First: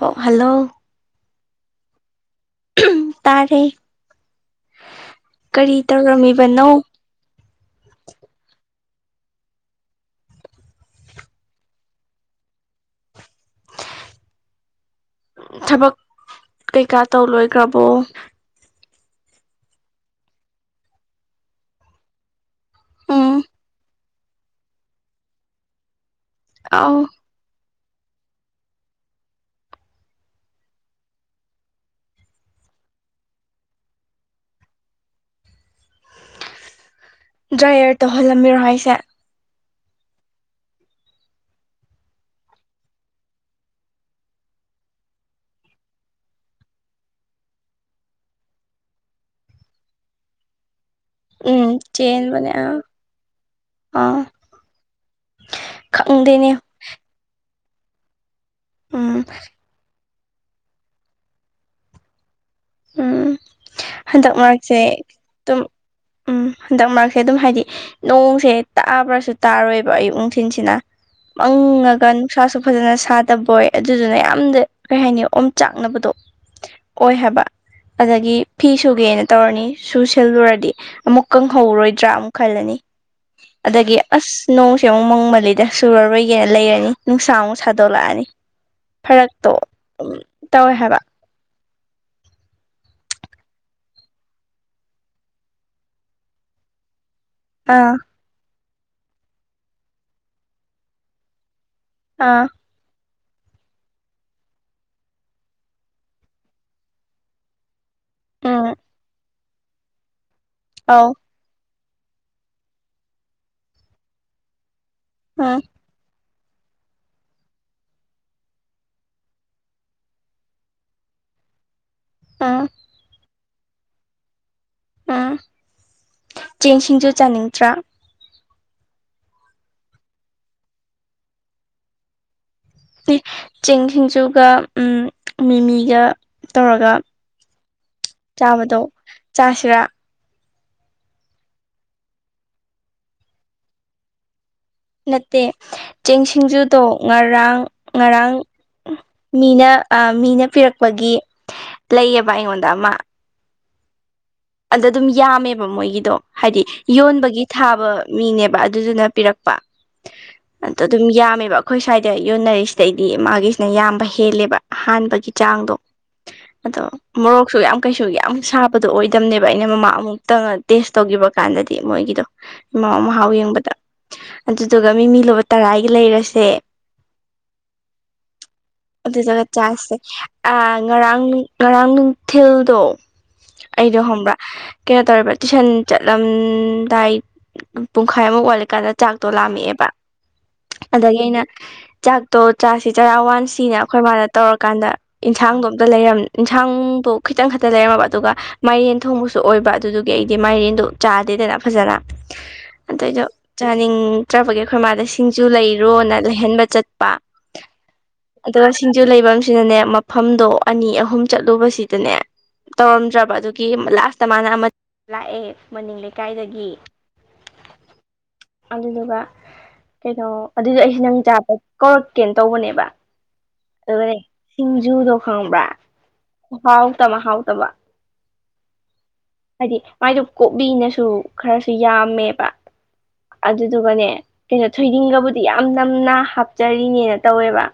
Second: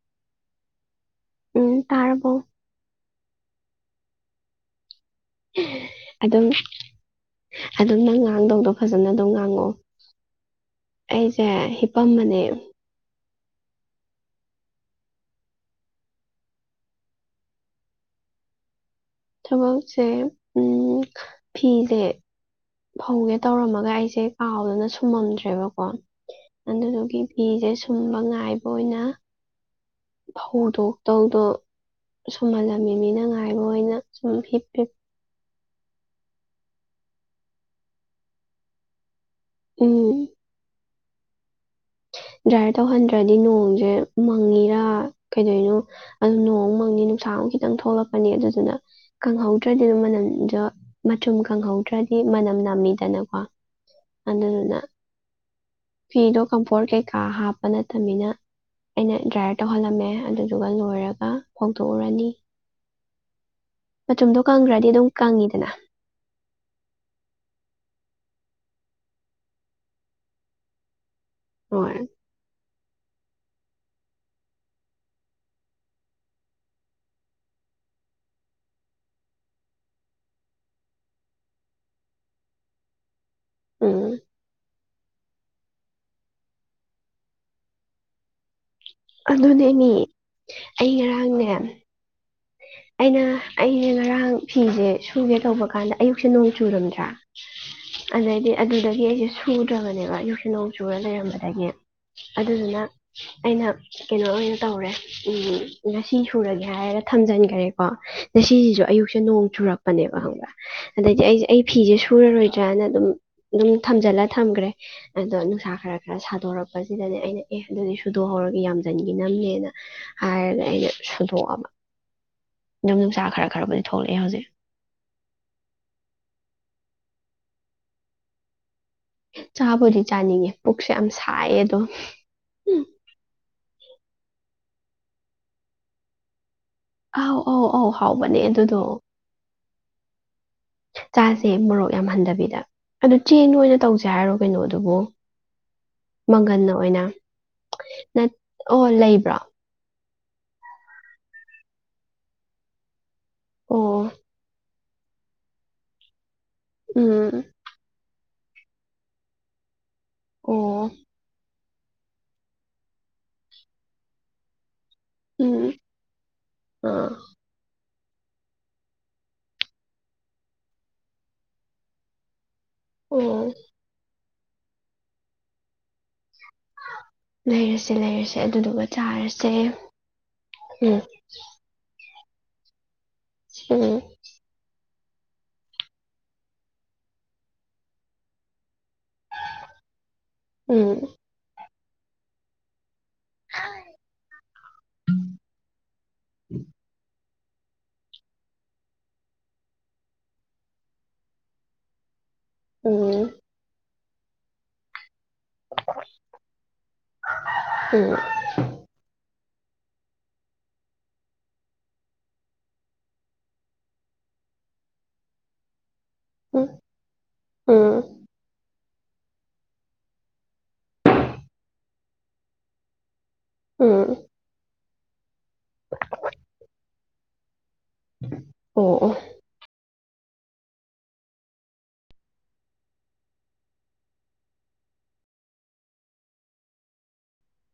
ꯍꯣ ꯍꯜꯂꯣ ꯎꯝ ꯇꯥꯔꯕꯣ ꯇꯥꯔꯦ ꯀꯔꯤ ꯑꯗꯨꯝ ꯇꯧꯔꯝꯃꯤꯕꯅꯣ ꯑꯗꯨꯝ ꯅꯪ ꯉꯥꯡꯗꯧꯗꯣ ꯐꯖꯅ ꯑꯗꯨꯝ ꯉꯥꯡꯉꯣꯑꯣ ꯑꯩꯖꯦ ꯍꯤꯄꯝꯕꯅꯦ ꯊꯕꯛ ꯀꯩꯀꯥ ꯇꯧ ꯂꯣꯏꯈ꯭ꯔꯕꯣ ꯊꯕꯛꯁꯦ ꯎꯝ ꯐꯤꯁꯦ ꯐꯧꯒꯦ ꯎꯝ ꯇꯧꯔꯝꯃꯒ ꯑꯩꯁꯦ ꯀꯥꯎꯗꯨꯅ ꯁꯨꯝꯃꯝꯗ꯭ꯔꯦꯕꯀꯣ ꯑꯧ ꯑꯗꯨꯗꯨꯒꯤ ꯐꯤꯁꯦ ꯁꯨꯝꯕ ꯉꯥꯏꯕ ꯑꯣꯏꯅ ꯐꯧꯗꯣꯛꯇꯧꯗꯣ ꯁꯨꯝ ꯃꯥꯜꯖꯃꯤ ꯃꯤꯅ ꯉꯥꯏꯕ ꯑꯣꯏꯅ ꯁꯨꯝ ꯍꯤꯞ ꯍꯤꯞ ꯗ꯭ꯔꯥꯏꯌꯔ ꯇꯧꯍꯜꯂꯝꯃꯤꯔꯣ ꯍꯥꯏꯁꯦ ꯎꯝ ꯗ꯭ꯔꯥꯏ ꯇꯧꯍꯟꯗ꯭ꯔꯗꯤ ꯅꯣꯡꯁꯦ ꯃꯪꯉꯤꯔꯥ ꯀꯩꯗꯧꯔꯤꯅꯣ ꯑꯗꯨ ꯅꯣꯡꯃꯪꯅꯤ ꯅꯨꯡꯁꯥ ꯑꯃꯨ ꯈꯤꯇꯪ ꯊꯣꯛꯂꯛꯄꯅꯤ ꯑꯗꯨꯗꯨꯅ ꯈꯪꯍꯧꯗ꯭ꯔꯗꯤ ꯑꯗꯨ ꯃꯅꯟꯗ ꯃꯆꯨꯝ ꯎꯝ ꯀꯪꯍꯧꯗ꯭ꯔꯗꯤ ꯆꯦꯟꯕꯅꯦ ꯃꯅꯝ ꯑꯥ ꯅꯝꯃꯤꯗꯅꯀꯣ ꯑꯥ ꯑꯗꯨꯗꯨꯅ ꯐꯤꯗꯣ ꯈꯪꯗꯦꯅꯦ ꯀꯝꯐꯣꯔꯠ ꯀꯩꯀꯥ ꯍꯥꯞꯄ ꯅꯠꯇꯕꯅꯤꯅ ꯑꯩꯅ ꯎꯝ ꯗ꯭ꯔꯥꯏ ꯇꯧꯍꯜꯂꯝꯃꯦ ꯑꯗꯨꯗꯨꯒ ꯂꯣꯏꯔꯒ ꯐꯣꯡꯗꯣꯛꯎꯔꯅꯤ ꯎꯝ ꯍꯟꯗꯛ ꯃꯆꯨꯝꯗꯣ ꯃꯔꯛꯁꯦ ꯀꯪꯈ꯭ꯔꯗꯤ ꯑꯗꯨꯝ ꯀꯪꯉꯤꯗꯅ ꯎꯝ ꯍꯟꯗꯛ ꯃꯔꯛꯁꯦ ꯑꯗꯨꯝ ꯍꯥꯏꯗꯤ ꯅꯣꯡꯁꯦ ꯇꯥꯕ꯭ꯔꯁꯨ ꯇꯥꯔꯣꯏꯕ ꯑꯌꯨꯛ ꯅꯨꯡꯊꯤꯟꯁꯤꯅ ꯍꯣꯏ ꯃꯪꯉꯒ ꯎꯁꯥꯁꯨ ꯐꯖꯅ ꯁꯥꯗꯕꯣꯏ ꯑꯗꯨꯗꯨꯅ ꯌꯥꯝꯅ ꯀꯩ ꯍꯥꯏꯅꯤ ꯑꯣꯝ ꯆꯥꯛꯅꯕꯗꯣ ꯑꯣꯏ ꯍꯥꯏꯕ ꯑꯗꯒꯤ ꯐꯤ ꯁꯨꯒꯦꯅ ꯇꯧꯔꯅꯤ ꯁꯨ ꯁꯤꯜꯂꯨꯔꯗꯤ ꯑꯃꯨꯛ ꯀꯪꯍꯧꯔꯣꯏꯗ꯭ꯔꯥ ꯑꯃꯨꯛ ꯈꯜꯂꯅꯤ ꯑꯗꯒꯤ ꯎꯝ ꯑꯁ ꯅꯣꯡꯁꯦ ꯑꯃꯨꯛ ꯃꯪꯃꯜꯂꯤꯗ ꯁꯨꯔꯔꯣꯏꯒꯦꯅ ꯂꯩꯔꯅꯤ ꯅꯨꯡꯁꯥ ꯑꯃꯨꯛ ꯁꯥꯗꯣꯛꯂꯛꯑꯅꯤ ꯐꯔꯛꯇꯣ ꯑꯗꯨꯅꯦꯝꯃꯤ ꯑꯗꯨꯝ ꯇꯧꯋꯦ ꯑꯩ ꯍꯥꯏꯕ ꯉꯔꯥꯡꯅꯦ ꯑꯩꯅ ꯑꯩꯁꯦ ꯉꯔꯥꯡ ꯐꯤꯁꯦ ꯁꯨꯒꯦ ꯇꯧꯕ ꯀꯥꯟꯗ ꯑꯌꯨꯛꯁꯦ ꯅꯣꯡ ꯆꯨꯨꯔꯝꯗ꯭ꯔꯥ ꯑꯥ ꯑꯗꯩꯗꯤ ꯑꯗꯨꯗꯒꯤ ꯑꯩꯁꯦ ꯁꯨꯗ꯭ꯔꯕꯅꯦꯕ ꯌꯎ ꯁꯤꯂꯧ ꯆꯨꯔ ꯂꯩꯔꯝꯕꯗꯒꯤ ꯑꯥ ꯑꯗꯨꯗꯨꯅ ꯑꯩꯅ ꯀꯩꯅꯣ ꯑꯣꯏꯅ ꯇꯧꯔꯦ ꯉꯁꯤ ꯁꯨꯔꯒꯦ ꯍꯥꯏꯔꯒ ꯊꯝꯖꯤꯟꯈ꯭ꯔꯦ ꯀꯣ ꯑꯗ ꯎꯝ ꯁꯤꯁꯤꯁꯨ ꯑꯌꯨꯛꯁꯦ ꯅꯣꯡ ꯆꯨꯔꯛꯄꯅꯦꯕ ꯈꯪꯕ꯭ꯔꯥ ꯑꯧ ꯑꯗꯩꯗꯤ ꯑꯩꯁꯦ ꯑꯩ ꯐꯤꯁꯦ ꯁꯨꯔꯔꯣꯏꯗ꯭ꯔꯅ ꯑꯗꯨꯝ ꯑꯗꯨꯝ ꯊꯝꯖꯤꯜꯂ ꯊꯝꯈ꯭ꯔꯦ ꯑꯗꯣ ꯎꯝ ꯅꯨꯡꯁꯥ ꯈꯔ ꯈꯔ ꯁꯥꯗꯣꯔꯛꯄꯁꯤꯗꯅꯦ ꯑꯩꯅ ꯑꯦ ꯑꯗꯨꯗꯤ ꯁꯨꯗꯣꯛꯍꯧꯔꯒ ꯌꯥꯝꯁꯤꯟꯈꯤ ꯅꯝꯅꯦꯅ ꯍꯥꯏꯔꯒ ꯑꯩꯁ‌ꯦ ꯁꯨꯗꯣꯛꯑꯕ ꯑꯥ ꯌꯨꯝ ꯌꯅꯨꯡꯁꯥ ꯈꯔ ꯈꯔꯕꯨꯗꯤ ꯊꯣꯛꯂꯛꯑꯦ ꯍꯧꯖꯤꯛ ꯎꯝ ꯆꯦꯡꯁꯤꯡꯁꯨ ꯆꯥꯅꯤꯡꯇ꯭ꯔꯥ ꯆꯥꯕꯨꯗꯤ ꯆꯥꯅꯤꯡꯉꯦ ꯄꯨꯛꯁꯦ ꯌꯥꯝ ꯁꯥꯏꯌꯦ ꯑꯗꯣ ꯆꯤꯡ ꯁꯤꯡꯖꯨꯒ ꯃꯤꯃꯤꯒ ꯇꯧꯔꯒ ꯑꯧ ꯑꯧ ꯑꯧ ꯍꯥꯎꯕꯅꯦ ꯑꯗꯨꯗꯣ ꯆꯥꯕꯗꯣ ꯆꯥꯁꯤꯔꯥ ꯆꯥꯁꯦ ꯃꯣꯔꯣꯛ ꯌꯥꯝ ꯍꯟꯊꯕꯤꯗ ꯑꯗꯨ ꯆꯦꯡ ꯑꯣꯏꯅ ꯇꯧꯁꯦ ꯍꯥꯏꯔꯣ ꯀꯩꯅꯣ ꯑꯗꯨꯕꯨ ꯅꯠꯇꯦ ꯆꯦꯡ ꯃꯪꯒꯜꯟꯅ ꯁꯤꯡꯖꯨꯗꯣ ꯑꯣꯏꯅ ꯉꯔꯥꯡ ꯅꯠ ꯑꯣ ꯂꯩꯕ꯭ꯔꯥ ꯑ ꯃꯤꯅ ꯄꯤꯔꯛꯄꯒꯤ ꯂꯩꯌꯦꯕ ꯑꯩꯉꯣꯟꯗ ꯑꯃ ꯑꯣ ꯑꯗ ꯑꯗꯨꯝ ꯌꯥꯝꯃꯦꯕ ꯃꯣꯏꯒꯤꯗꯣ ꯍꯥꯏꯗꯤ ꯎꯝ ꯌꯣꯟꯕꯒꯤ ꯊꯥꯕ ꯃꯤꯅꯦꯕ ꯑꯗꯨꯗꯨꯅ ꯄꯤꯔꯛꯄ ꯑꯗꯣ ꯑꯣ ꯑꯗꯨꯝ ꯌꯥꯝꯃꯦꯕ ꯑꯩꯈꯣꯏ ꯁ꯭ꯋꯥꯏꯗ ꯌꯣꯟꯅꯔꯤꯁꯤꯗꯩꯗꯤ ꯃꯥꯒꯤꯁꯤꯅ ꯌꯥꯝꯕ ꯍꯦꯜꯂꯦꯕ ꯍꯥꯟꯕꯒꯤ ꯎꯝ ꯆꯥꯡꯗꯣ ꯑꯗꯣ ꯑꯥ ꯃꯣꯔꯣꯛꯁꯨ ꯌꯥꯝ ꯀꯩꯁꯨ ꯌꯥꯝ ꯁꯥꯕꯗꯣ ꯑꯣꯏ ꯇꯇꯝꯅꯦꯕ ꯑꯩꯅ ꯃꯃꯥ ꯑꯃꯨꯛꯇꯪ ꯇꯦꯁ ꯇꯧꯈꯤꯕ ꯀꯥꯟꯗꯗꯤ ꯃꯣꯏꯒꯤꯗꯣ ꯏꯃꯥ ꯑꯣ ꯃꯍꯥꯎ ꯌꯦꯡꯕꯗ ꯑꯗꯨꯗꯨꯒ ꯃꯤ ꯃꯤ ꯂꯨꯕ ꯇꯔꯥꯒꯤ ꯂꯩꯔꯁꯦ ꯂꯩꯔꯁꯦ ꯂꯩꯔꯁꯦ ꯑꯗꯨꯗꯨꯒ [unintelligible] ꯆꯥꯔꯁꯦ ꯆꯁꯦ ꯑ ꯎꯝ ꯉꯔꯥꯡꯅꯨꯡ ꯉꯔꯥꯡ ꯅꯨꯡꯊꯤꯜꯗꯣ ꯎꯝ ꯑꯩꯗꯣ ꯍꯪꯕ꯭ꯔꯥ ꯀꯩꯅꯣ ꯇꯧꯔꯦꯕ ꯇꯨꯏꯁꯟ ꯆꯠꯂꯝꯗꯥꯏ ꯄꯨꯡꯈꯥꯏ ꯑꯃꯨꯛ ꯋꯥꯠꯂꯤꯀꯟꯗ ꯆꯥꯛꯇꯣ ꯂꯥꯝꯃꯛꯑꯦꯕ ꯑꯗꯒꯤ ꯑꯩꯅ ꯆꯥꯛꯇꯣ ꯆꯥꯁꯤ ꯆꯔꯥ ꯋꯥꯟꯁꯤꯅ ꯑꯈꯣꯏ ꯃꯥꯗ ꯇꯧꯔꯀꯥꯟꯗ ꯏꯟꯁꯥꯡꯗꯣ ꯑꯝꯇ ꯂꯩꯔꯝ ꯏꯟꯁꯥꯡꯗꯣ ꯈꯤꯇꯪ ꯈꯛꯇ ꯂꯩꯔꯝꯃꯕ ꯑꯗꯨꯒ ꯃꯥꯏꯔꯦꯟ ꯊꯣꯡꯕꯁꯨ ꯑꯣꯏꯕ ꯑꯗꯨꯗꯨꯒꯤ ꯑꯩꯗꯤ ꯃꯥꯏꯔꯦꯟꯗꯣ ꯆꯥꯗꯦꯗꯅ ꯐꯖꯅ ꯎꯝ ꯑꯗꯩꯗ ꯆꯥꯅꯤꯡꯇ꯭ꯔꯥꯕꯒꯤ ꯑꯩꯈꯣꯏ ꯃꯥꯗ ꯁꯤ ꯁꯤꯡꯖꯨ ꯂꯩꯔꯣꯅ ꯂꯩꯍꯟꯕ ꯆꯠꯄ ꯎꯝ ꯑꯗꯣ ꯁꯤꯡꯖꯨ ꯂꯩꯕꯝꯁꯤꯅꯅꯦ ꯃꯐꯝꯗꯣ ꯑꯅꯤ ꯑꯍꯨꯝ ꯆꯠꯂꯨꯕꯁꯤꯗꯅꯦ ꯇꯧꯔꯝꯗ꯭ꯔꯕ ꯑꯗꯨꯒꯤ ꯂꯥꯁꯇ ꯃꯥꯅ ꯑꯃ ꯂꯥꯛꯑꯦ ꯃꯅꯤꯡꯂꯩ ꯎꯝ ꯀꯥꯏꯗꯒꯤ ꯎꯝ ꯎꯝ ꯑꯗꯨꯗꯨꯒ ꯀꯩꯅꯣ ꯑꯗꯨꯗꯣ ꯑꯩꯁꯦ ꯅꯪ ꯆꯥꯗ ꯀꯧꯔꯛꯀꯦꯅ ꯇꯧꯕꯅꯦꯕ ꯎꯝ ꯑꯗꯨꯗꯒꯤ ꯁꯤꯡꯖꯨꯗꯣ ꯈꯪꯕ꯭ꯔꯥ ꯈꯨꯍꯥꯎꯇꯃ ꯍꯥꯎꯇꯕ ꯑꯣ ꯑꯣ ꯍꯥꯏꯗꯤ ꯃꯥꯏꯗꯨ ꯀꯣꯞꯕꯤꯅꯁꯨ ꯈꯔꯁꯨ ꯌꯥꯝꯃꯦꯕ ꯑꯗꯨꯗꯨꯒꯅꯦ ꯀꯩꯅꯣ ꯊꯣꯏꯗꯤꯡꯒꯕꯨꯗꯤ ꯌꯥꯝ ꯅꯝꯅ ꯍꯥꯞꯆꯔꯤꯅꯦꯅ ꯇꯧꯋꯦꯕ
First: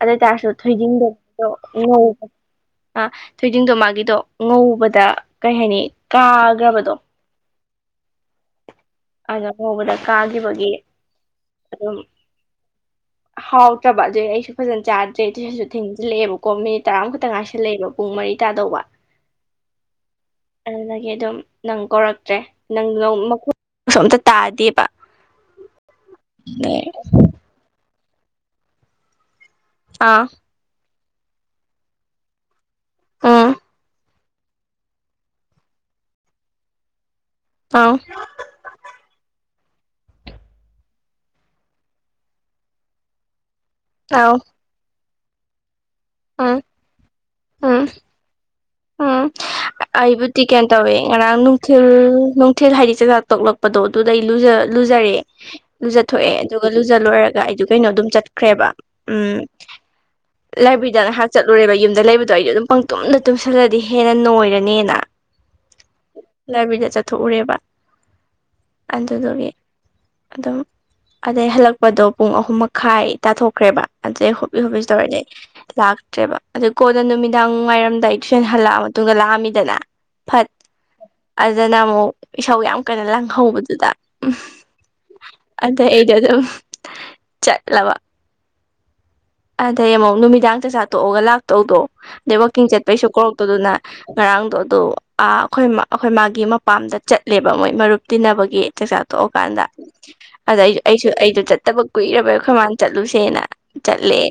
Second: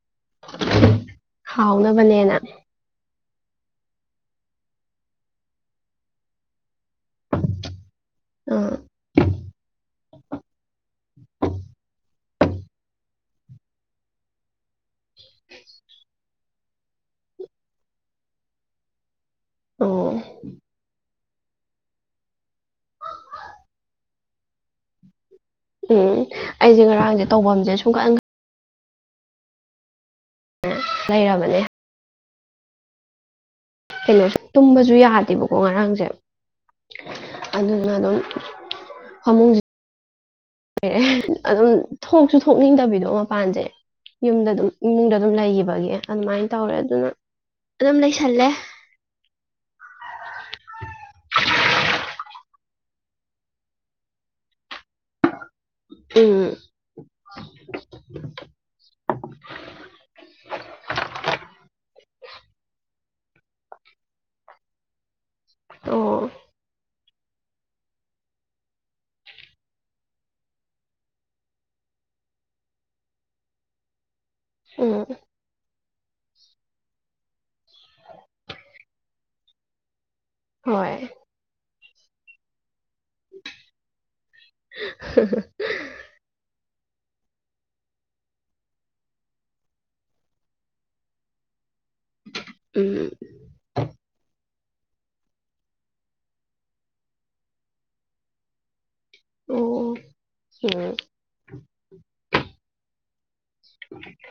[inaudible] ꯑꯗꯣꯏꯇꯥꯥꯔꯁꯨ ꯊꯣꯏꯗꯤꯡꯗꯣꯗꯣ ꯍꯥꯎꯅꯕꯅꯦꯅ [unintelligible] ꯑ ꯊꯣꯏꯗꯤꯡꯗꯣ ꯃꯥꯒꯤꯗꯣ ꯉꯧꯕꯗ ꯀꯩꯍꯥꯏꯅꯤ ꯀꯥꯒ꯭ꯔꯕꯗꯣ ꯑꯥ ꯑꯗ ꯉꯧꯕꯗ ꯀꯥꯒꯤꯕꯒꯤ ꯑꯗꯨꯝ ꯍꯥꯎꯇ꯭ꯔꯕ ꯑꯗꯨꯏ ꯑꯩꯁꯨ ꯐꯖꯅ ꯆꯥꯗ꯭ꯔꯦ ꯇꯨꯏꯁꯟꯁꯨ ꯊꯦꯡꯖꯤꯜꯂꯛꯑꯦꯕꯀꯣ ꯃꯤꯠ ꯇꯔꯥꯃꯨꯛꯈꯠꯇ ꯉꯥꯏꯁꯜꯂꯦꯕ ꯄꯨꯡ ꯃꯔꯤ ꯇꯥꯗꯧꯕ ꯑꯣ ꯑꯗꯨꯗꯒꯤ ꯑꯗꯨꯝ ꯅꯪ ꯀꯧꯔꯛꯇ꯭ꯔꯦ ꯅꯪ [unintelligible] ꯃꯈꯣꯟꯁꯨ ꯑꯝꯇ ꯇꯥꯗꯦꯕ [inaudible] ꯎꯝ ꯑꯩꯖꯦ ꯉꯔꯥꯡꯖꯦ ꯇꯧꯕꯝꯖꯦ ꯁꯨꯡꯈꯪ ꯑꯥ [unintelligible] ꯂꯩꯔꯕꯅꯦ ꯎꯝ ꯀꯩꯅꯣꯁꯨ ꯇꯨꯝꯕꯖꯨ ꯌꯥꯗꯦꯕꯀꯣ ꯉꯔꯥꯡꯖꯦ ꯑꯗꯨꯗꯨꯅ ꯑꯥꯎ ꯑꯗꯨꯝ ꯐꯃꯨꯡꯖꯤ ꯑꯦ ꯑꯗꯨꯝ ꯊꯣꯛꯖꯨ ꯊꯣꯛꯅꯤꯡꯗꯕꯤꯗꯣ ꯃꯄꯥꯟꯖꯦ ꯑꯥꯎ ꯌꯨꯝꯗ ꯑꯗꯨꯝ ꯏꯃꯨꯡꯗ ꯑꯗꯨꯝ ꯂꯩꯒꯤꯕꯒꯤ ꯑꯗꯨꯃꯥꯏ ꯎꯝ ꯇꯧꯔꯦ ꯑꯗꯨꯅ ꯎꯝ ꯑꯗꯨꯝ ꯂꯩꯁꯜꯂꯦ ꯎꯝ ꯑꯩꯕꯨꯗꯤ ꯀꯩꯟ ꯇꯧꯔꯦ ꯉꯔꯥꯡ ꯅꯨꯡꯊꯤꯜ ꯅꯨꯡꯊꯤꯜ ꯍꯥꯏꯗꯤ ꯆꯥꯛꯆ ꯇꯣꯛꯂꯛꯄꯗꯣ ꯗꯨꯗꯩ ꯂꯨꯖ ꯂꯨꯖꯔꯦ ꯂꯨꯖꯊꯣꯛꯑꯦ ꯎꯝ ꯑꯗꯨꯒ ꯂꯨꯖ ꯂꯣꯏꯔꯒ ꯑꯩꯗ ꯀꯩꯅꯣ ꯑꯗꯨꯝ ꯆꯠꯈ꯭ꯔꯦꯕ ꯎꯝ ꯂꯥꯏꯕ꯭ꯔꯤꯗꯉꯥꯏꯍꯥꯛ ꯆꯠꯂꯨꯔꯦꯕ ꯌꯨꯝꯗ ꯂꯩꯕꯗꯣ ꯑꯩꯗꯣ ꯑꯗꯨꯝ ꯄꯪ ꯇꯨꯝꯅ ꯇꯨꯝꯁꯤ ꯈꯔꯗꯤ ꯍꯦꯟꯅ ꯅꯣꯏꯔꯅꯦꯅ ꯑꯣ ꯂꯥꯏꯕ꯭ꯔꯤꯗ ꯆꯠꯊꯣꯛꯎꯔꯦꯕ ꯑꯗꯨꯗꯨꯒꯤ ꯑꯗꯣ ꯑꯗꯩ ꯍꯜꯂꯛꯄꯗꯣ ꯄꯨꯡ ꯑꯍꯨꯝ ꯃꯈꯥꯏ ꯇꯥꯊꯣꯛꯈ꯭ꯔꯦꯕ ꯑꯗꯩ ꯍꯣ [unintelligible] ꯎꯝ ꯇꯧꯔꯛꯑꯦ ꯂꯥꯛꯇ꯭ꯔꯦꯕ ꯑꯗꯨ ꯀꯣꯟꯅ ꯅꯨꯃꯤꯗꯥꯡ ꯋꯥꯏꯔꯝꯗꯥꯏ ꯁꯟ ꯍꯜꯂꯛꯑ ꯃꯇꯨꯡ ꯂꯥꯛꯑꯝꯃꯤꯗꯅ ꯐꯠ ꯍꯣꯏ ꯑꯗꯨꯅ ꯑꯃꯨꯛ ꯏꯁꯧ ꯌꯥꯝ ꯀꯟꯅꯥ ꯂꯪꯍꯧꯕꯗꯨꯗ ꯎꯝ ꯑꯗꯩ ꯑꯩꯗꯣ ꯑꯗꯨꯝ ꯆꯠꯂꯕꯥ ꯑꯗꯩ ꯑꯃꯨꯛ ꯅꯨꯃꯤꯗꯥꯡ ꯆꯥꯛꯆꯥꯥ ꯇꯣꯛꯑꯒ ꯂꯥꯛꯇꯧꯗꯣ ꯑꯗꯩ ꯋꯥꯛꯀꯤꯡ ꯆꯠꯄꯩꯁꯨ ꯎꯝ ꯀꯧꯔꯛꯇꯧꯗꯨꯅ ꯉꯔꯥꯡꯗꯣ ꯑꯗꯣ ꯑꯥ ꯑꯩꯈꯣꯏ ꯑꯩꯈꯣꯏꯃꯥꯒꯤ ꯃꯄꯥꯝꯗ ꯆꯠꯂꯦꯕ ꯃꯣꯏ ꯃꯔꯨꯞ ꯇꯤꯟꯅꯕꯒꯤ ꯆꯥꯛꯆꯥꯥ ꯇꯣꯛꯑꯀꯥꯟꯗ ꯑꯣ ꯑꯗꯥ ꯑꯩꯁꯨ ꯎꯝ ꯑꯩꯁꯨ ꯑꯩꯁꯨ ꯆꯠꯇꯕ ꯀꯨꯏꯔꯕ ꯑꯩꯈꯣꯏ ꯃꯅꯥ ꯆꯠꯂꯨꯁꯦꯅ ꯠꯂ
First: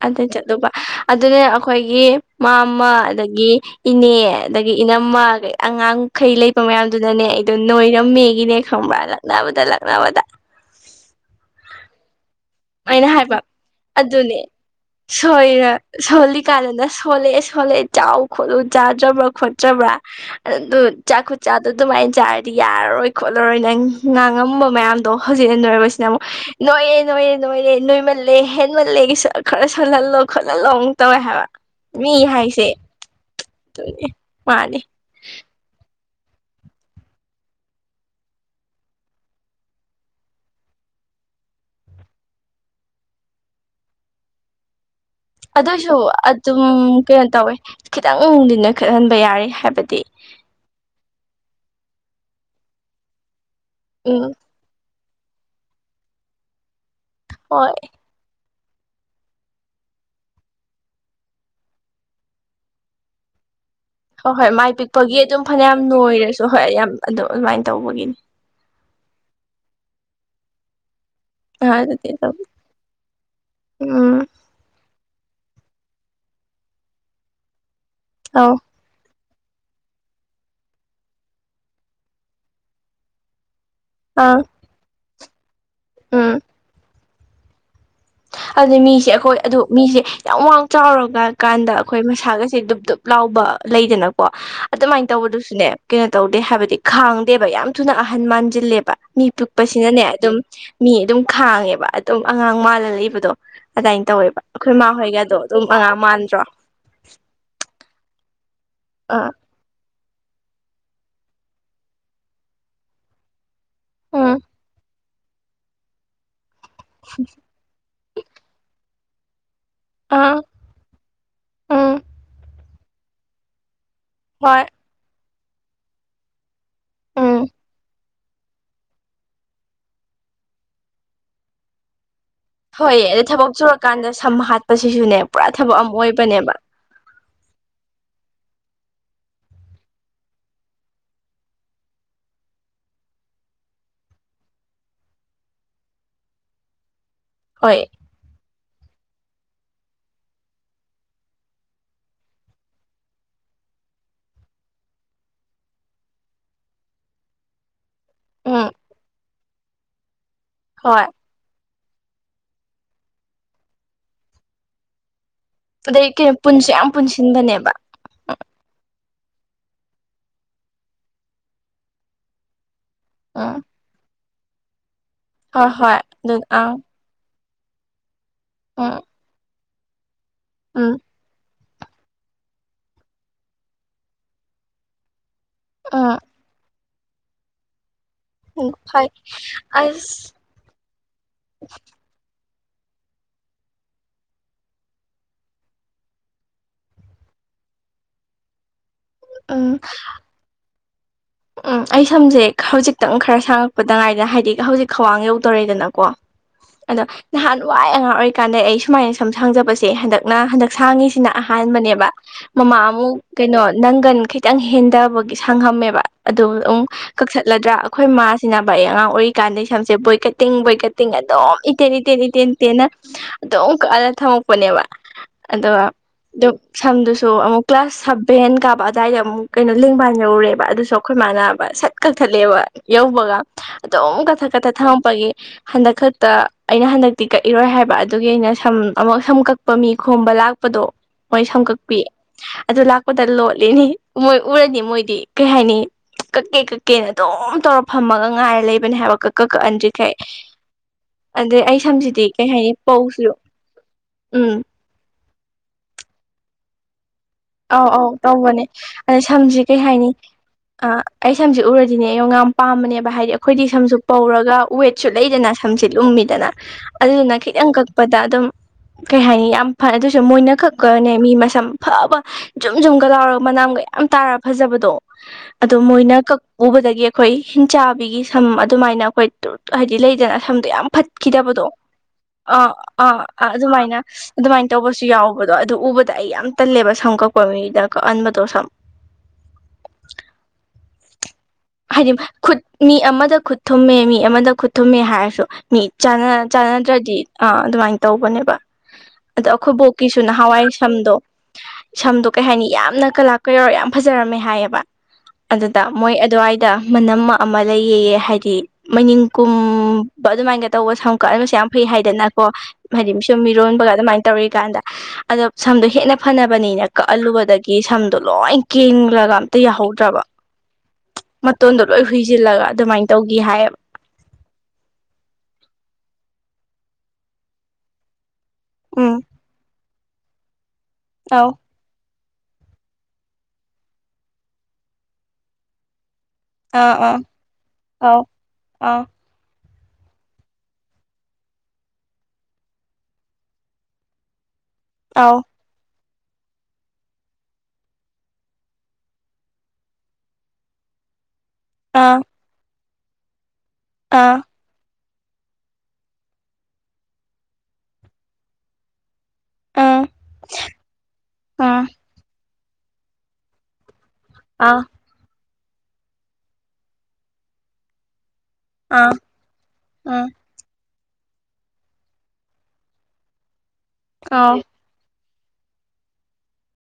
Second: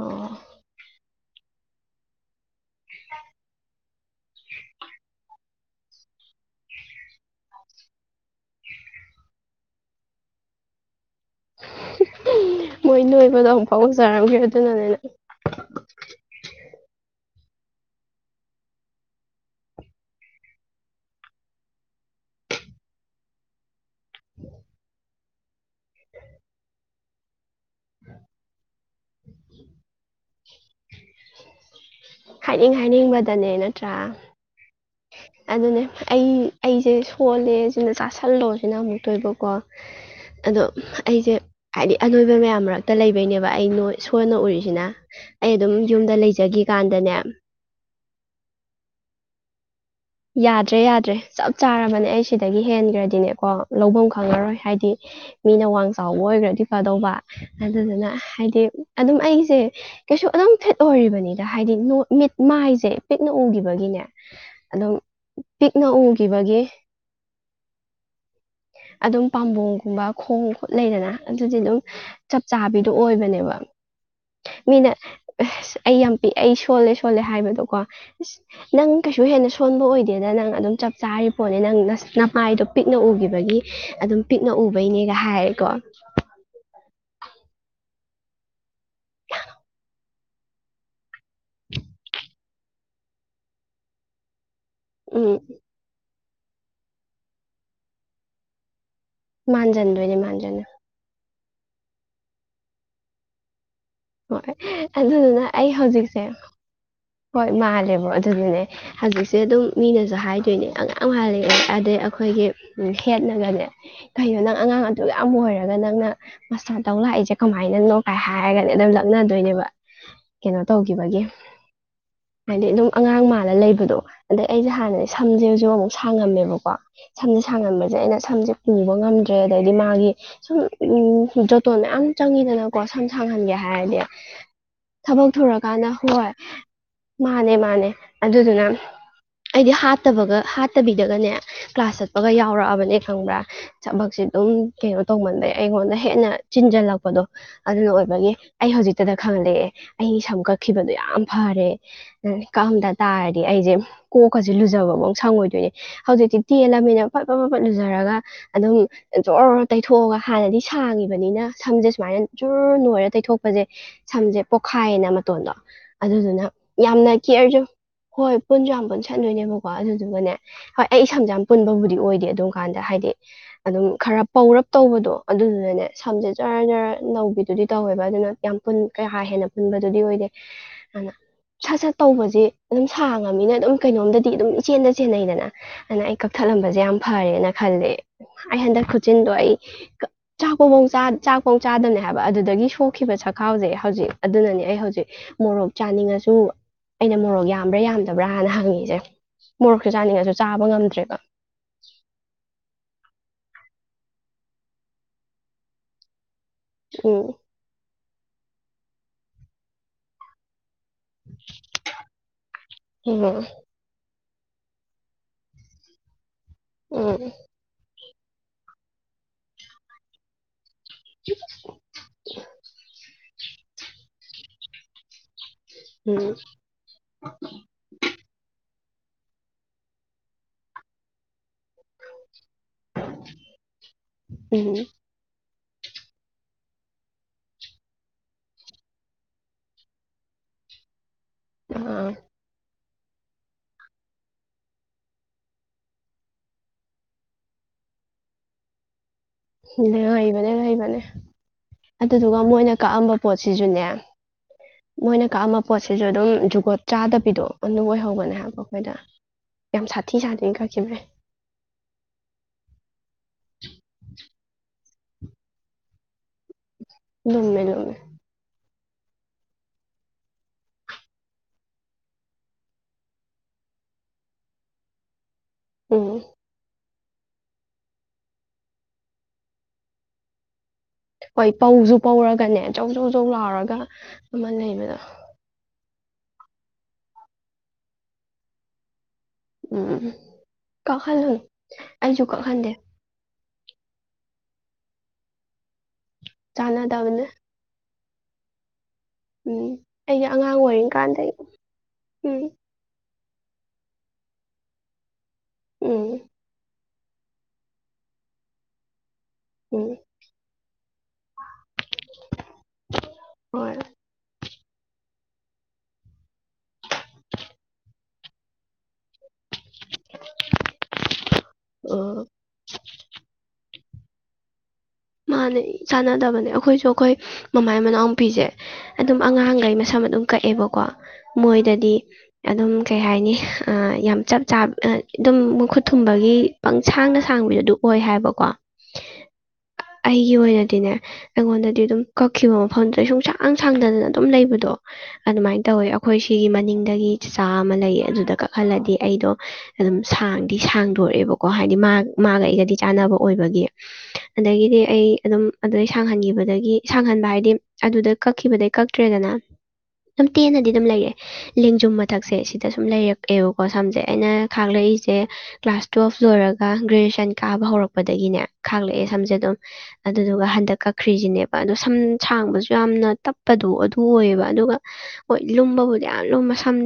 [unintelligible] ꯑꯗꯥ ꯆꯠꯂꯨꯕ ꯑꯗꯨꯅ ꯑꯩꯈꯣꯏꯒꯤ ꯃꯥꯃ ꯑꯗꯒꯤ ꯏꯅꯦ ꯑꯗꯒꯤ ꯏꯅꯝꯃꯒꯩ ꯑꯉꯥꯡ ꯃꯈꯩ ꯂꯩꯕ ꯃꯌꯥꯝꯗꯨꯅꯅꯦ ꯑꯩꯗꯣ ꯅꯣꯏꯔꯝꯃꯦꯒꯤꯅꯦ ꯈꯪꯕ꯭ꯔꯥ ꯂꯛꯅꯕꯗ ꯂꯛꯅꯕꯗ ꯃꯣꯏ ꯑꯩꯅ ꯅꯣꯏꯕꯗꯣ ꯑꯃꯨꯛ ꯐꯥꯎ ꯎꯖꯥꯔꯝꯒꯤ ꯔꫭꯏ ꯑꯗꯨꯅꯅꯦ ꯁꫭꯏꯔ ꯁꯣꯜꯂꯤꯀꯥꯟꯗꯅ ꯁꯣꯜꯂꯛꯑꯦ ꯁꯣꯜꯂꯛꯑꯦ ꯆꯥꯎ ꯈꯣꯠꯂꯨ ꯆꯥꯗ꯭ꯔꯕ꯭ꯔꯥ ꯈꯣꯠꯇ꯭ꯔꯕ꯭ꯔꯥ ꯑꯗꯨ ꯆꯥꯛ ꯈꯨꯠ ꯆꯥꯗꯣ ꯑꯗꯨꯃꯥꯏꯅ ꯆꯥꯔꯗꯤ ꯌꯥꯔꯔꯣꯏ ꯈꯣꯠꯂꯔꯣꯏ ꯅꯪ ꯉꯥꯡꯉꯝꯕ ꯃꯌꯥꯝꯗꯣ ꯍꯧꯖꯤꯛꯅ ꯅꯣꯏꯔꯕꯁꯤꯅ ꯑꯃꯨꯛ ꯅꯣꯏꯌꯦ ꯅꯣꯏꯌꯦ ꯅꯣꯏꯔꯦ ꯅꯣꯏꯃꯜꯂꯦ ꯍꯦꯟꯃꯜꯂꯦ ꯈꯔ ꯁꯜꯍꯜꯂꯣ ꯈꯣꯠꯍꯜꯂꫭ ꯇꯧꯋꯦ ꯍꯥꯏꯕ ꯃꯤ ꯍꯥꯏꯁꯦ ꯍꯥꯏꯅꯤꯡ ꯍꯥꯏꯅꯤꯡꯕꯗꯅꯦ ꯅꯠꯇ꯭ꯔꯥ ꯑꯗꯨꯅꯤ ꯃꯥꯅꯤ ꯑꯗꯨꯅꯦ ꯑꯩ ꯑꯩꯁꯦ ꯁꯣꯜꯂꯦ ꯁꯤꯅ ꯆꯥꯁꯜꯂꯣꯁꯤꯅ ꯑꯃꯨꯛꯇꯣꯏꯕꯀꯣ ꯑꯗꯣ ꯑꯩꯁꯦ ꯍꯥꯏꯗꯤ ꯑꯅꯣꯏꯕ ꯃꯌꯥꯝ ꯃꯔꯛꯇ ꯂꯩꯕꯩꯅꯦꯕ ꯑꯩꯩ ꯅꫭꯏ ꯁꯣꯟꯅ ꯎꯔꯤꯁꯤꯅ ꯑꯩ ꯑꯗꯨꯝ ꯑꯗꯨꯏꯁꯨ ꯌꯨꯝꯗ ꯑꯗꯨꯝ ꯂꯩꯖꯈꯤꯀꯥꯟꯗꯅꯦ ꯀꯩꯅꯣ ꯇꯧꯋꯦ ꯈꯤꯇꯪꯗꯤ ꯅꫭꯏ ꯈꯠꯍꯟꯕ ꯌꯥꯔꯤ ꯍꯥꯏꯕꯗꯤ ꯌꯥꯗ꯭ꯔꯦ ꯌꯥꯗ꯭ꯔꯦ ꯆꯞ ꯆꯥꯔꯕꯅꯦ ꯑꯩ ꯁꯤꯗꯒꯤ ꯍꯦꯟꯈ꯭ꯔꯗꯤꯅꯦꯀꯣ ꯂꯧꯐꯝ ꯎꯝ ꯈꯪꯉꯔꯣꯏ ꯍꯥꯏꯗꯤ ꯃꯤꯅ ꯋꯥꯡ ꯆꯥꯎꯕ ꯑꯣꯏꯈ꯭ꯔꯗꯤ ꯐꯗꯧꯕ ꯍꯣꯏ ꯑꯗꯨꯗꯨꯅ ꯍꯥꯏꯗꯤ ꯑꯗꯨꯝ ꯑꯩꯁꯦ ꯀꯩꯁꯨ ꯑꯗꯨꯝ ꯐꯤꯠ ꯑꯣꯏꯔꯤꯕꯅꯤꯗ ꯍꯥꯏꯗꯤ ꯃꯤꯠ ꯃꯥꯏꯁꯦ ꯄꯤꯛꯅ ꯎꯈꯤꯕꯒꯤꯅꯦ ꯍꯣꯏ ꯍꯣꯏ ꯃꯥꯏ ꯄꯤꯛꯄꯒꯤ ꯑꯗꯨꯝ ꯐꯅꯌꯥꯝ ꯄꯤꯛꯅ ꯅꯣꯏꯔꯁꯨ ꯎꯈꯤꯕꯒꯤ ꯍꯣꯏ ꯌꯥꯝ ꯑꯗꯨ ꯑꯗꯨꯃꯥꯏꯅ ꯇꯧꯕꯒꯤꯅꯤ ꯑꯗꯨꯝ ꯄꯥꯝꯕꯣꯒꯨꯝꯕ ꯈꯣꯡ ꯄꯣꯠ ꯂꯩꯗꯅ ꯑꯗꯨꯗꯤ ꯑꯗꯨꯝ ꯍꯥꯏꯗꯨꯗꯤ ꯑꯗꯨꯝ ꯆꯞ ꯆꯥꯕꯤꯗꯣ ꯑꯣꯏꯕꯅꯦꯕ ꯎꯝ ꯃꯤꯅ ꯑꯩ ꯌꯥꯝ ꯄꯤꯛ ꯑꯩ ꯁꯣꯜꯂꯦ ꯁꯣꯜꯂꯦ ꯍꯥꯏꯕꯗꯣꯀꯣ ꯑꯁ ꯑꯧ ꯅꯪ ꯀꯩꯁꯨ ꯍꯦꯟꯅ ꯁꯣꯟꯕ ꯑꯣꯏꯗꯦꯗ ꯅꯪ ꯑꯗꯨꯝ ꯆꯞ ꯆꯥꯔꯤ ꯄꯣꯠꯅꯤ ꯅꯪ ꯅꯄꯥꯏꯗꯣ ꯄꯤꯛꯅ ꯎꯈꯤꯕꯒꯤ ꯑꯗꯨꯝ ꯑꯥ ꯄꯤꯛꯅ ꯎꯕꯩꯅꯦꯒ ꯍꯥꯏꯔꯦꯀꯣ ꯎꯝ ꯑꯗꯨ ꯃꯤꯁꯦ ꯑꯩꯈꯣꯏ ꯑꯗꯨ ꯃꯤꯁꯦ ꯌꯥꯝ ꯋꯥꯡ ꯆꯥꯎꯔꯒ ꯀꯥꯟꯗ ꯑꯩꯈꯣꯏ ꯃꯁꯥꯒꯁꯦ ꯗꯨꯞ ꯗꯨꯨꯞ ꯂꯥꯎꯕ ꯂꯩꯗꯅꯀꯣ ꯑꯗꯨꯃꯥꯏꯅ ꯎꯝ ꯇꯧꯕꯗꯨꯁꯨꯅꯦ ꯀꯩꯅꯣ ꯇꯧꯗꯦ ꯍꯥꯏꯕꯗꯤ ꯈꯥꯡꯗꯦꯕ ꯌꯥꯝ ꯊꯨꯅ ꯑꯍꯟ ꯃꯥꯟꯁꯤꯜꯂꯦꯕ ꯃꯤ ꯄꯤꯛꯄꯁꯤꯅꯅꯦ ꯃꯥꯟꯖꯟꯗꯣꯏꯅꯦ ꯑꯗꯨꯝ ꯃꯥꯟꯖꯟꯅ ꯃꯤ ꯑꯗꯨꯝ ꯈꯥꯡꯉꯦꯕ ꯑꯗꯨꯝ ꯑꯉꯥꯡ ꯃꯥꯜꯂ ꯂꯩꯕꯗꯣ ꯑꯗꯥꯏ ꯇꯧꯋꯦꯕ ꯍꯣꯏ ꯑꯩꯈꯣꯏ ꯃꯥꯍꯣꯏꯒꯥꯗꯣ ꯑꯗꯨꯗꯨꯅ ꯑꯗꯨꯝ ꯑꯩ ꯑꯉꯥꯡ ꯍꯧꯖꯤꯛꯁꯦ ꯃꯥꯟꯗ꯭ꯔꯣ ꯍꯣꯏ ꯃꯥꯜꯂꯦꯕꯣ ꯑꯗꯨꯗꯨꯅꯦ ꯑꯥ ꯍꯧꯖꯤꯛꯁꯦ ꯑꯗꯨꯝ ꯃꯤꯅꯁꯨ ꯍꯥꯏꯗꯣꯏꯅꯦ ꯑꯉꯥꯡ ꯃꯥꯜꯂ‌ꯦ ꯑꯗꯩ ꯑꯩꯈꯣꯏꯒꯤ ꯍꯦꯠꯅꯒꯅꯦ ꯀꯩꯅꯣ ꯎꯝ ꯅꯪ ꯑꯉꯥꯡ ꯑꯗꯨꯛ ꯌꯥꯝ ꯑꯣꯏꯔꯒ ꯅꯪꯅ ꯃꯥꯁꯇꯔ ꯇꯧ ꯂꯥꯛꯏꯁꯦ ꯀꯃꯥꯏꯅꯅꯣ ꯀꯥꯏ ꯍꯥꯏꯔꯒ ꯑꯗꯨꯝ ꯂꯛꯅꯗꯣꯏꯅꯦꯕ ꯑꯥ ꯀꯩꯅꫭ ꯇꯧꯒꯤꯕꯒꯤ ꯎꯝ ꯍꯥꯏꯗꯤ ꯑꯗꯨꯝ ꯑꯉꯥꯡ ꯃꯤꯜꯂꯥ ꯍꯣꯏ ꯂꯩꯕꯗꫭ ꯁꯝꯁꯦꯖꯨ ꯑꯃꯨꯛ ꯁꯥꯡꯉꯝꯃꯦꯕꯀꯣ ꯁꯝꯁꯦ ꯎꯝ ꯁꯥꯡꯉꯝꯕꯁꯦ ꯑꯩꯅ ꯁꯝꯁꯦ ꯄꯨꯕ ꯉꯝꯗ꯭ꯔꯦ ꯑꯗꯩꯗꯤ ꯃꯥꯒꯤ ꯁꯨꯝ ꯎꯝ ꯖꫭꯇꯣꯟ ꯃꯌꯥꯝ ꯆꯪꯉꯤꯗꯅ ꯍꯣꯏꯌꯦ ꯑꯗꯨ ꯊꯕꯛ ꯁꯨꯔꯥꯀꯥꯟꯗ ꯁꯝ ꯍꯥꯠꯄꯁꯤꯁꯨꯅꯦ ꯄꯨꯔꯥ ꯊꯕꯛ ꯊꯨꯔꯀꯥꯟꯗ ꯑꯃ ꯍꯣꯏ ꯑꯣꯏꯕꯅꯦꯕ ꯃꯥꯅꯦ ꯃꯥꯅꯦ ꯑꯗꯨꯗꯨꯅ ꯑꯩꯗꯤ ꯍꯥꯠꯇꯕꯒ ꯍꯥꯠꯇꯕꯤꯗꯒꯅꯦ ꯀ꯭ꯂꯥꯁ ꯆꯠꯄꯒ ꯌꯥꯎꯔꯛꯑꯕꯅꯦ ꯈꯪꯕ꯭ꯔꯥ ꯊꯕꯛꯁꯤ ꯑꯗꯨꯝ ꯀꯩꯅꯣ ꯇꯧꯕꯃꯟꯗꯩ ꯑꯩꯉꯣꯟꯗ ꯍꯦꯟꯅ ꯆꯤꯟꯖꯜꯂꯛꯄꯗꯣ ꯍꯣꯏ ꯑꯗꯨꯗꫭ ꯑꯣꯏꯕꯒꯤ ꯑꯩ ꯍꯧꯖꯤꯛꯇꯗ ꯈꯪꯂꯦ ꯑꯩ ꯁꯝ ꯀꯛꯈꯤꯕꯗꯨ ꯌꯥꯝ ꯐꯔꯦ ꯀꯛꯍꯧꯗ ꯇꯥꯔꯗꯤ ꯑꯩꯁꯦ ꯀꯣꯛꯀꯁꯦ ꯂꯨꯖꯕꯕꯥꯎ ꯁꯪꯉꯣꯏꯗꯣꯏꯅꯦ ꯍꯧꯖꯤꯛꯇꯤ ꯇꯦꯜꯂꯃꯤꯅ ꯐꯠ ꯐꯠ ꯐꯠ ꯐꯠ ꯂꯨꯖꯔꯒ ꯎꯝ ꯑꯗꯨꯝ ꯖꯣꯔ ꯇꯩꯊꯣꯛꯑꯒ ꯍꯥꯟꯅꯗꯤ ꯍꯣꯏ ꯁꯥꯡꯉꯤꯕꯅꯤꯅ ꯁꯝꯁꯦ ꯁꯨꯃꯥꯏꯅ ꯖꯨꯔ ꯅꯣꯏꯔ ꯇꯩꯊꯣꯛ ꯄꯁꯦ ꯁꯝꯁꯦ ꯄꯣꯛꯈꯥꯏꯌꯦꯅ ꯃꯇꯣꯟꯗꯣ ꯑꯗꯩ ꯀꯩꯅꯣ ꯑꯗꯨꯗꯨꯅ ꯄꯨꯟꯁꯨ ꯌꯥꯝ ꯌꯥꯝꯅ ꯀꯦꯌꯔꯁꯨ ꯄꯨꯟꯁꯤꯟꯕꯅꯦꯕ ꯍꯣꯏ ꯄꯨꯟꯁꯨ ꯌꯥꯝ ꯄꯟꯁꯟ ꯂꯦꯅꯦꯕꯀꯣ ꯑꯗꯨꯗꯨꯃꯅꯦ ꯍꯣꯏ ꯑꯩ ꯏꯁꯝꯁ ꯌꯥꯝ ꯄꯨꯟꯕꯕꯨꯗꯤ ꯑꯣꯏꯗꯦ ꯑꯗꯨꯝ ꯀꯥꯟꯗ ꯍꯥꯏꯗꯤ ꯎꯝ ꯑꯗꯨꯝ ꯈꯔ ꯄꯧꯔꯞ ꯇꯧꯕꯗꯣ ꯍꯣꯏ ꯑꯗꯨꯗꯨꯅꯅꯦ ꯍꯣꯏ ꯁꯝꯁꯦ ꯑꯗꯨ ꯑꯪ ꯆꯔꯔ ꯅꯧꯕꯤꯗꯨꯗꯤ ꯇꯧꯋꯦꯕ ꯑꯗꯨꯅ ꯌꯥꯝ ꯀꯟ ꯎꯝ ꯀꯍꯥ ꯍꯦꯟꯅ ꯄꯨꯟꯕꯗꯨꯗꯤ ꯑꯣꯏꯗꯦ ꯎꯝ ꯑꯗꯨꯅ ꯁꯠ ꯁꯠ ꯇꯧꯕꯁꯦ ꯑꯗꯨꯝ ꯁꯥꯡꯉꯅꯤꯅ ꯑꯗꯨꯝ ꯀꯩꯅꯣꯝꯗꯗꯤ ꯑꯗꯨꯝ ꯏꯆꯦꯟꯗ ꯆꯦꯟꯅꯩꯗꯅ [unintelligible] ꯑꯩ ꯎꯝ ꯀꯛꯊꯠꯂꯝꯕꯁꯦ ꯌꯥꯝ ꯐꯔꯦꯅ ꯈꯜꯂꯦ ꯑꯩ ꯎꯝ ꯍꯟꯗꯛ ꯍꯣꯏ ꯈꯨꯠꯆꯤꯟꯗꯣ ꯑꯩ ꯑꯁ ꯆꯥꯛꯀꯕꯥꯎ ꯆꯥ ꯆꯥꯛꯐꯥꯑꯣ ꯆꯥꯗꯅꯦ ꯍꯥꯏꯕ ꯑꯗꯨꯗꯒꯤ ꯁꯣꯛꯈꯤꯕꯁꯛ ꯈꯥꯎꯖꯩ ꯍꯧꯖꯤꯛ ꯑꯗꯨꯅꯅꯦ ꯑꯩ ꯍꯧꯖꯤꯛ ꯃꯣꯔꯣꯛ ꯆꯥꯅꯤꯡꯉꯁꯨ ꯑꯩꯅ ꯃꯣꯔꯣꯛ ꯌꯥꯝꯕ꯭ꯔꯥ ꯌꯥꯝꯗꯕ꯭ꯔꯥ ꯍꯟꯅ ꯍꯪꯉꯤꯁꯦ ꯎꯝ ꯃꯣꯔꯣꯛꯁꯨ ꯆꯥꯅꯤꯡꯉꯁꯨ ꯆꯥꯕ ꯉꯝꯗ꯭ꯔꯦꯕ ꯎꯝ ꯑꯩ ꯁꯝꯁꯦ ꯍꯧꯖꯤꯛꯇꯪ ꯈꯔ ꯁꯥꯡꯉꯛꯄꯗ ꯉꯥꯏꯗꯅ ꯍꯥꯏꯗꯤ ꯍꯧꯖꯤꯛ ꯈ꯭ꯋꯥꯡ ꯌꯧꯗꯣꯔꯦꯗꯅꯀꯣ ꯑꯗꯣ ꯎꯝ ꯅꯍꯥꯟ ꯋꯥꯏ ꯑꯉꯥꯡ ꯑꯣꯏꯔꯤꯀꯥꯟꯗ ꯑꯩ ꯁꯨꯃꯥꯏꯅ ꯁꯨꯝ ꯁꯥꯡꯖꯕꯁꯦ ꯍꯟꯗꯛꯅ ꯍꯟꯗꯛ ꯁꯥꯡꯉꯁꯤ ꯁꯤꯅ ꯑꯍꯥꯟꯕꯅꯦꯕ ꯃꯃꯥ ꯑꯃꯨꯛ ꯎꯝ ꯀꯩꯅꯣ ꯅꯪꯒꯟ ꯈꯤꯇꯪ ꯍꯦꯟꯗꯕꯥꯒꯤ ꯁꯪꯉꯝꯃꯦꯕ ꯑꯗꯨ ꯑꯗꯨꯝ ꯎꯝ ꯀꯛꯊꯠꯂꯗ꯭ꯔꯥ ꯑꯩꯈꯣꯏ ꯃꯥꯁꯤꯅꯕꯥ ꯑꯩ ꯑꯉꯥꯡ ꯑꯣꯏꯔꯤ ꯀꯥꯟꯗꯩ ꯁꯝꯁꯦ ꯕꯣꯏꯀꯠꯇꯤꯡ ꯕꯣꯏꯀꯠ ꯇꯤꯡ ꯑꯗꯨꯝ ꯏꯇꯦꯟ ꯏꯇꯦꯟ ꯏꯇꯦꯟ ꯇꯦꯟꯅ ꯑꯗꯨꯝ ꯀꯛꯑꯅ ꯊꯝꯃꯛꯄꯅꯦꯕ ꯑꯗꯨꯒ ꯑꯗꯨꯝ ꯁꯝꯗꯨꯁꯨ ꯑꯃꯨꯛ ꯀ꯭ꯂꯥꯁ ꯁꯕꯦꯟ ꯀꯥꯕ ꯑꯗꯨꯋꯥꯏꯗ ꯑꯃꯨꯛ ꯀꯩꯅꯣ ꯂꯤꯡꯕꯟ ꯌꯧꯔꯨꯔꯦꯕꯥ ꯑꯗꯨꯁꯨ ꯑꯩꯈꯣꯏ ꯃꯥꯅ ꯁꯠ ꯀꯛꯊꯠꯂꯦꯕ ꯌꯧꯕꯒ ꯑꯗꯨꯝ ꯀꯊꯛ ꯎꯝ ꯎꯝ ꯀꯊꯠ ꯊꯝꯉꯛꯄꯒꯤ ꯍꯟꯗꯛ ꯈꯛ ꯇ ꯑꯩꯅ ꯍꯟꯗꯛꯇꯤ ꯀꯛꯏꯔꯣꯏ ꯍꯥꯏꯕ ꯑꯗꯨꯒꯤ ꯑꯩꯅ ꯁꯝ ꯑꯃꯨꯛ ꯁꯝ ꯀꯛꯄ ꯃꯤ ꯈꯣꯝꯕ ꯂꯥꯛꯄꯗꯣ ꯃꯣꯏ ꯁꯝꯀꯛꯄꯤ ꯑꯥ ꯑꯗꯨ ꯂꯥꯛꯄꯗ ꯂꯣꯠꯂꯤꯅꯤ ꯃꯣꯏ ꯎꯔꯅꯤ ꯃꯣꯏꯗꯤ ꯀꯩ ꯍꯥꯏꯅꯤ ꯀꯛꯀꯦ ꯀꯛꯀꯦꯅ ꯑꯗꯨꯝ ꯇꯧꯔ ꯐꯝꯃꯒ ꯉꯥꯏꯔ ꯂꯩꯕꯅꯦ ꯍꯥꯏꯕ ꯥ ꯂꯩꯕꯅꯦ ꯂꯩꯕꯅꯦ [unintelligible] ꯑꯗꯩ ꯑꯩ ꯁꯝꯁꯤꯗꯤ ꯑꯗꯨꯗꯨꯒ ꯀꯩ ꯍꯥꯏꯅꯤ ꯃꯣꯏꯅ ꯀꯛꯑꯝꯕ ꯄꯧꯁꯨ ꯄꯣꯠꯁꯤꯁꯨꯅꯦ ꯎꯝ ꯃꯣꯏꯅ ꯀꯛꯑꯝꯕ ꯄꯣꯠꯁꯤꯁꯨ ꯑꯗꯨꯝ ꯖꯨꯒꯣꯠ ꯆꯥꯗꯕꯤꯗꯣ ꯑꯗꯨ ꯑꯧ ꯑꯧ ꯑꯣꯏꯍꯧꯕꯅꯦ ꯍꯥꯏꯕ ꯇꯧꯕꯅꯦ ꯑꯩꯈꯣꯏꯗ ꯑꯗꯩ ꯁꯝꯁꯦ ꯀꯩ ꯌꯥꯝ ꯍꯥꯏꯅꯤ ꯁꯥꯊꯤ ꯁꯥꯊꯤꯅ ꯀꯛꯈꯤꯕꯅꯦ ꯑꯥ ꯑꯩ ꯁꯝꯁꯦ ꯎꯔꯗꯤꯅꯦ ꯌꯣꯡ ꯌꯥꯝ ꯄꯥꯝꯃꯅꯦꯕ ꯍꯥꯏꯗꯤ ꯑꯩꯈꯣꯏꯗꯤ ꯁꯝꯁꯨ ꯄꯧꯔꯒ ꯋꯦꯠꯁꯨ ꯂꯩꯗꯅ ꯁꯝꯁꯦ ꯂꯨꯝꯃꯤꯗꯅ ꯑꯗꯨꯗꯨꯅ ꯂꯨꯝꯃꯦ ꯈꯤꯇꯪ ꯂꯨꯝꯃꯦ ꯀꯛꯄ ꯗꯥ ꯑꯗꯨꯝ ꯀꯩ ꯍꯥꯏꯅꯤ ꯌꯥꯝ ꯐꯥ ꯑꯗꯨꯁꯨ ꯃꯣꯏꯅ ꯈꯛꯅꯦ ꯃꯤ ꯃꯁꯝ ꯐꯕ ꯖꯨꯝ ꯖꯨꯝꯒ ꯂꯥꯎꯔꯒ ꯃꯅꯥꯝꯒ ꯌꯥꯝ ꯇꯥꯔ ꯐꯖꯕꯗꯣ ꯑꯗꯣ ꯎꯝ ꯃꯣꯏꯅ ꯀꯥꯛ ꯎꯕꯗꯒꯤ ꯑꯩꯈꯣꯏ ꯍꯤꯡꯆꯥꯕꯤꯒꯤ ꯁꯝ ꯑꯗꯨꯃꯥꯏꯅ ꯑꯩꯈꯣꯏ ꯇꯨ ꯍꯥꯏꯗꯤ ꯂꯩꯗꯅ ꯁꯝꯗꯣ ꯌꯥꯝ ꯐꯠ ꯍꯣꯏ ꯈꯤꯗꯕꯗꯣ ꯄꯧꯁꯨ ꯄꯧꯔꯒꯅꯦ ꯑꯥ ꯖꯧ ꯖꯧ ꯑꯥ ꯖꯧ ꯑꯥ ꯂꯥꯎꯔꯒ ꯑꯗꯨꯃꯥꯏꯅ ꯑꯃ ꯑꯗꯨꯃꯥꯏꯅ ꯂꯩꯕꯗꯣ ꯇꯧꯕꯁꯨ ꯌꯥꯎ ꯎꯕꯗꯣ ꯑꯗꯨ ꯎꯕꯗ ꯑꯩ ꯌꯥꯝ ꯇꯜꯂꯦꯕ ꯁꯝ ꯀꯛꯄ ꯃꯤꯗ ꯀꯛꯍꯟꯕꯗꯣ ꯁꯝ ꯎꯝ ꯀꯛꯍꯜꯂꯨ ꯍꯥꯏꯗꯤ ꯈꯨꯠ ꯃꯤ ꯑꯃꯗ ꯈꯨꯠ ꯊꯨꯝꯃꯦ ꯃꯤ ꯑꯃꯗ ꯈꯨꯠ ꯊꯨꯝꯃꯦ ꯍꯥꯏꯔꯁꯨ ꯃꯤ ꯆꯥꯅ ꯆꯥꯟꯅꯗ꯭ꯔꯗꯤ ꯆꯥꯟꯅꯗꯕꯅꯦ ꯑꯥ ꯑꯗꯨꯃꯥꯏꯅ ꯇꯧꯕꯅꯦꯕ ꯑꯗꯣ ꯎꯝ ꯑꯩꯈꯣꯏꯕꯣꯛꯀꯤꯁꯨ ꯑꯩꯗꯤ ꯑꯉꯥꯡ ꯅꯍꯋꯥꯏ ꯁꯝꯗꯣ ꯑꯣꯏꯔꯤꯀꯥꯟꯗꯩ ꯁꯝꯗꯣ ꯎꯝ ꯀꯩ ꯍꯥꯏꯅꯤ ꯌꯥꯝꯅ ꯀꯂꯥꯞ ꯀꯩꯌꯧꯔꯒ ꯌꯥꯝ ꯐꯖꯔꯝꯃꯦ ꯍꯥꯏꯌꯦꯕ ꯑꯗꯨꯗ ꯎꯝ ꯃꯣꯏ ꯑꯗꯨꯋꯥꯏ ꯇꯥ ꯃꯅꯝꯃꯥ ꯑꯃ ꯂꯩꯌꯦꯑꯦ ꯍꯥꯏꯗꯤ ꯃꯩꯅꯤꯡ ꯀꯨꯝ ꯎꯝ ꯕ ꯑꯗꯨꯃꯥꯏꯅꯒ ꯇꯧꯕ ꯁꯝꯀꯛꯍꯟꯕꯁꯨ ꯌꯥꯝ ꯐꯩ ꯍꯥꯏꯗꯅꯀꯣ ꯍꯥꯏꯗꯤ ꯃꯤꯁꯣꯝ ꯍꯣꯏ ꯃꯤꯔꯣꯟꯕꯒ ꯑꯗꯨꯃꯥꯏꯅ ꯇꯧꯔꯤꯀꯥꯟꯗ ꯑꯗꯣ ꯁꯝꯗꯣ ꯍꯦꯟꯅ ꯐꯅꯕꯅꯤꯅ ꯀꯛꯍꯜꯂꯨꯕꯗꯒꯤ ꯁꯝꯗꯣ ꯂꯣꯏ ꯀꯦꯟꯒ꯭ꯔꯒ ꯑꯝꯇ ꯌꯥꯍꯧꯗ꯭ꯔꯕ ꯃꯇꯣꯟꯗꯣ ꯑ ꯂꯣꯏ ꯍꯨꯏꯁꯤꯜꯂꯒ ꯑꯗꯨꯃꯥꯏꯅ ꯇꯧꯒꯤ ꯍꯥꯏꯌꯦꯕ ꯃꯥꯅꯦ ꯆꯥꯟꯅꯗꯕꯅꯦ ꯑꯩꯈꯣꯏꯁꯨ ꯑꯩꯈꯣꯏ ꯃꯃꯥꯏ ꯃꯅꯥꯎꯄꯤꯁꯦ ꯎꯝ ꯑꯗꯨꯝ ꯑꯉꯥꯡꯒꯩꯅ ꯁꯝ ꯑꯗꯨꯝ ꯀꯛꯑꯦꯕꯀꯣ ꯑꯥꯎ ꯃꯣꯏꯗꯗꯤ ꯑꯗꯨꯝ ꯀꯩ ꯍꯥꯏꯅꯤ ꯌꯥꯝ ꯆꯞ ꯆꯥꯕ ꯑꯗꯨꯝ ꯃꯈꯨꯠ ꯊꯨꯝꯕꯒꯤ ꯄꯪꯁꯥꯡꯗ ꯁꯥꯡꯕꯤꯗꯣ ꯑꯗꯨ ꯑꯣꯏ ꯍꯥꯏꯕꯀꯣ ꯑꯧ ꯑꯩꯒꯤ ꯑꯣꯏꯅꯗꯤꯅꯦ ꯑꯩꯉꯣꯟꯗꯗꯤ ꯑꯗꯨꯝ ꯀꯛꯈꯤꯕ ꯃꯐꯝꯗꯨꯗꯒꯤ ꯁꯨꯡꯁꯥꯡ ꯁꯥꯡꯗꯅ ꯑꯗꯨꯝ ꯂꯩꯕꯗꯣ ꯑꯥꯎ ꯑꯗꯨꯃꯥꯏꯅ ꯇꯧꯋꯦ ꯑꯩꯈꯣꯏ ꯁꯤꯒꯤ ꯃꯅꯤꯡꯗꯒꯤ ꯆꯆꯥ ꯑꯃ ꯂꯩ ꯑꯗꯨꯗ ꯀꯛꯍꯜꯂꯗꯤ ꯑꯩꯗꯣ ꯑꯗꯨꯝ ꯁꯥꯡꯗꯤ ꯁꯥꯡꯗꯣꯔꯛꯑꯦꯕꯀꯣ ꯍꯥꯏꯗꯤ ꯃꯥ ꯑꯥ ꯃꯥꯒ ꯑꯩꯒꯗꯤ ꯆꯥꯟꯅꯕ ꯑꯣꯏꯕꯒꯤ ꯑꯥ ꯑꯗꯒꯤꯗꯤ ꯑꯩ ꯑꯗꯨꯝ ꯑꯗꯩ ꯁꯥꯡꯍꯟꯈꯤꯕꯗꯒꯤ ꯁꯥꯡꯍꯟꯕ ꯍꯥꯏꯗꯤ ꯑꯗꯨꯗ ꯀꯛꯈꯤꯕꯗꯒꯤ ꯀꯛꯇ꯭ꯔꯦꯗꯅ ꯑꯥ ꯑꯗꯨꯝ ꯇꯦꯟꯅꯗꯤ ꯑꯗꯨꯝ ꯂꯩꯑꯦ ꯑꯥ ꯂꯦꯡꯖꯨꯝ ꯃꯊꯛꯁꯦ ꯁꯤꯗ ꯁꯨꯝ ꯂꯩꯔꯦ ꯑꯦꯕꯀꯣ ꯁꯝꯁꯦ ꯑꯩꯅ ꯑꯥ ꯑꯥ ꯈꯥꯡꯂꯛꯏꯁꯦ ꯀ꯭ꯂꯥꯁ ꯇꯨꯋꯦꯜꯐ ꯂꯣꯏꯔꯒ ꯒ꯭ꯔꯦꯖꯨꯑꯦꯁꯟ ꯀꯥꯕ ꯍꯧꯔꯛꯄꯗꯒꯤꯅꯦ ꯈꯥꯥꯛꯂꯛꯑꯦ ꯁꯝꯁꯦ ꯑꯗꯨꯝ ꯑꯥ ꯑꯗꯨꯗꯨꯒ ꯍꯟꯗꯛ ꯀꯛꯈ꯭ꯔꯤꯁꯤꯅꯦꯕ ꯑꯗꯣ ꯁꯝ ꯁꯥꯡꯕꯁꯨ ꯌꯥꯝꯅ ꯇꯞꯄꯗꯣ ꯑꯗꯨ ꯑꯣꯏꯌꯦꯕ ꯑꯥꯎ ꯑꯗꯨꯒ ꯍꯣꯏ ꯂꯨꯝꯕꯕꯨꯗꯤ ꯌꯥꯝ ꯂꯨꯝꯕ ꯁꯝ